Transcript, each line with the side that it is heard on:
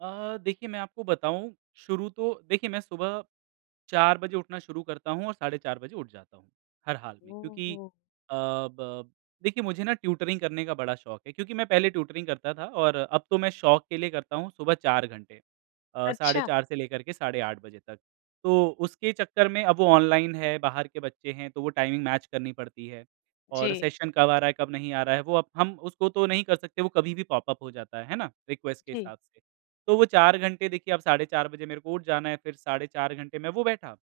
right: अ, देखिए मैं आपको बताऊँ। शुरू तो देखिए, मैं सुबह 4 बजे उठना शुरू करता हूँ और साढ़े 4 बजे उठ जाता हूँ। हर हाल में, क्योंकि
left: ओहो।
right: अ, ब देखिए मुझे ना ट्यूटरिंग करने का शौक है क्योंकि मैं पहले ट्यूटरिंग करता था और अब तो मैं शौक के लिए करता हूँ, सुबह 4 घंटे। अ, साढ़े
left: अच्छा।
right: 4 से लेकर के साढ़े 8 बजे तक। तो उसके चक्कर में अब वो ऑनलाइन है, बाहर के बच्चे हैं तो वो टाइमिंग मैच करनी पड़ती है और
left: जी।
right: सेशन कब आ रहा है, कब नहीं आ रहा है वो अब हम उसको तो नहीं कर सकते, वो कभी भी पॉप-अप हो जाता है, है ना? रिक्वेस्ट के
left: हुँ।
right: हिसाब से। तो वो 4 घंटे देखिए अब साढ़े 4 बजे मेरे को उठ जाना है, फिर साढ़े 4 घंटे मैं वो बैठा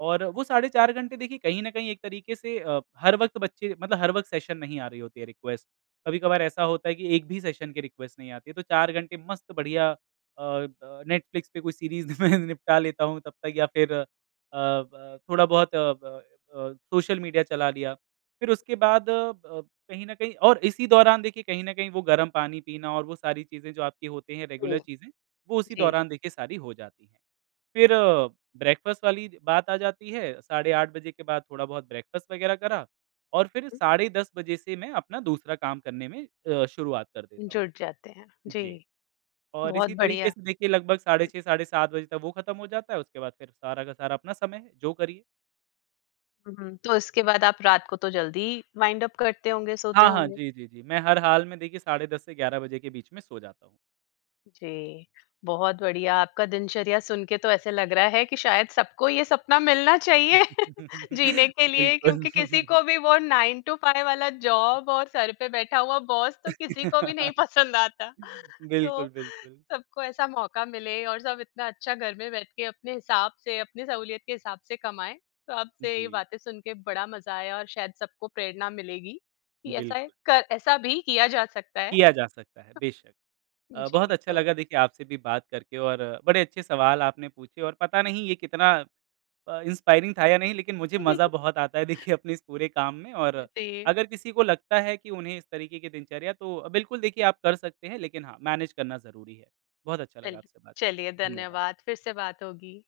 right: और वो साढ़े 4 घंटे देखिए, कहीं न कहीं एक तरीके से अ, हर वक़्त बच्चे मतलब हर वक़्त सेशन नहीं आ रही होती है, रिक्वेस्ट। कभी-कभार ऐसा होता है कि एक भी सेशन की रिक्वेस्ट नहीं आती है। तो 4 घंटे मस्त बढ़िया अ, अ, नैटफ्लिक्स पे कोई सीरीज़ में निपटा
left: [unintelligible]
right: लेता हूँ तब तक या फिर अ, ब थोड़ा-बहुत अ, ब, अ, सोशल मीडिया चला लिया। फिर उसके बाद अब कहीं न कहीं और इसी दौरान देखिए, कहीं न कहीं वो गरम पानी पीना और वो सारी चीज़ें जो आपकी होती है, रेगुलर
left: ओह!
right: चीज़ें, वो उसी
left: जी।
right: दौरान देखिए सारी हो जाती है। फिर ब्रेकफ़ास्ट वाली बात आ जाती है, साढ़े 8 बजे के बाद थोड़ा बहुत ब्रेकफ़ास्ट वगैरह करा और
left: उ
right: फिर
left: हुँ।
right: साढ़े 10 बजे से मैं अपना दूसरा काम करने में अ, शुरुआत कर देता हूँ।
left: जुड़ जाते हैं। जी।
right: जी। और
left: बहुत
right: इसी तरीके
left: बढ़िया।
right: से देखिए लगभग साढ़े 6, साढ़े 7 बजे तक वो खत्म हो जाता है। उसके बाद फिर सारा का सारा अपना समय है। जो करिए।
left: हुँ, हुँ। तो उसके बाद आप रात को तो जल्दी ही वाइंड अप करते होंगे सोते
right: हाँ, हाँ।
left: होंगे।
right: जी, जी, जी। मैं हर हाल में देखिए साढ़े 10 से 11 बजे के बीच में सो जाता हूँ।
left: जी। बहुत बढ़िया आपका दिनचर्या सुन के तो ऐसा लग रहा है कि शायद सबको ये सपना मिलना चाहिए जीने के लिए
right: बिल्कुल।
left: क्योंकि किसी को भी वो 9 टू 5 वाला जॉब और सर पे बैठा हुआ बॉस तो किसी को भी नहीं पसंद आता। तो
right: बिल्कुल, बिल्कुल।
left: सबको ऐसा मौका मिले और सब इतना अच्छा घर में बैठ के अपने हिसाब से, अपनी सहूलियत के हिसाब से कमाएँ। तो आपसे ये
right: जी।
left: बातें सुन के बड़ा मज़ा आया और शायद सबको प्रेरणा मिलेगी कि ऐसा
right: बिल्कुल।
left: एक का ऐसा भी किया जा सकता है। अ,
right: किया जा सकता है, बेशक। अ, बहुत
left: जी
right: अच्छा
left: तो
right: लगा देखिए, आपसे भी बात करके और बड़े अच्छे सवाल आपने पूछे और पता नहीं ये कितना अ, इंस्पायरिंग था या नहीं। लेकिन मुझे मज़ा बहुत आता है देखिए, अपने इस पूरे काम में और
left: [unintelligible]
right: अगर किसी को लगता है कि उन्हें इस तरीके की दिनचर्या तो अ, बिल्कुल देखिए आप कर सकते हैं। लेकिन हाँ, मैनेज करना ज़रूरी है। बहुत अच्छा लगा
left: चल
right: आपसे बात करके।
left: चलिए
right: धन्यवाद।
left: धन्यवाद। फिर से बात होगी।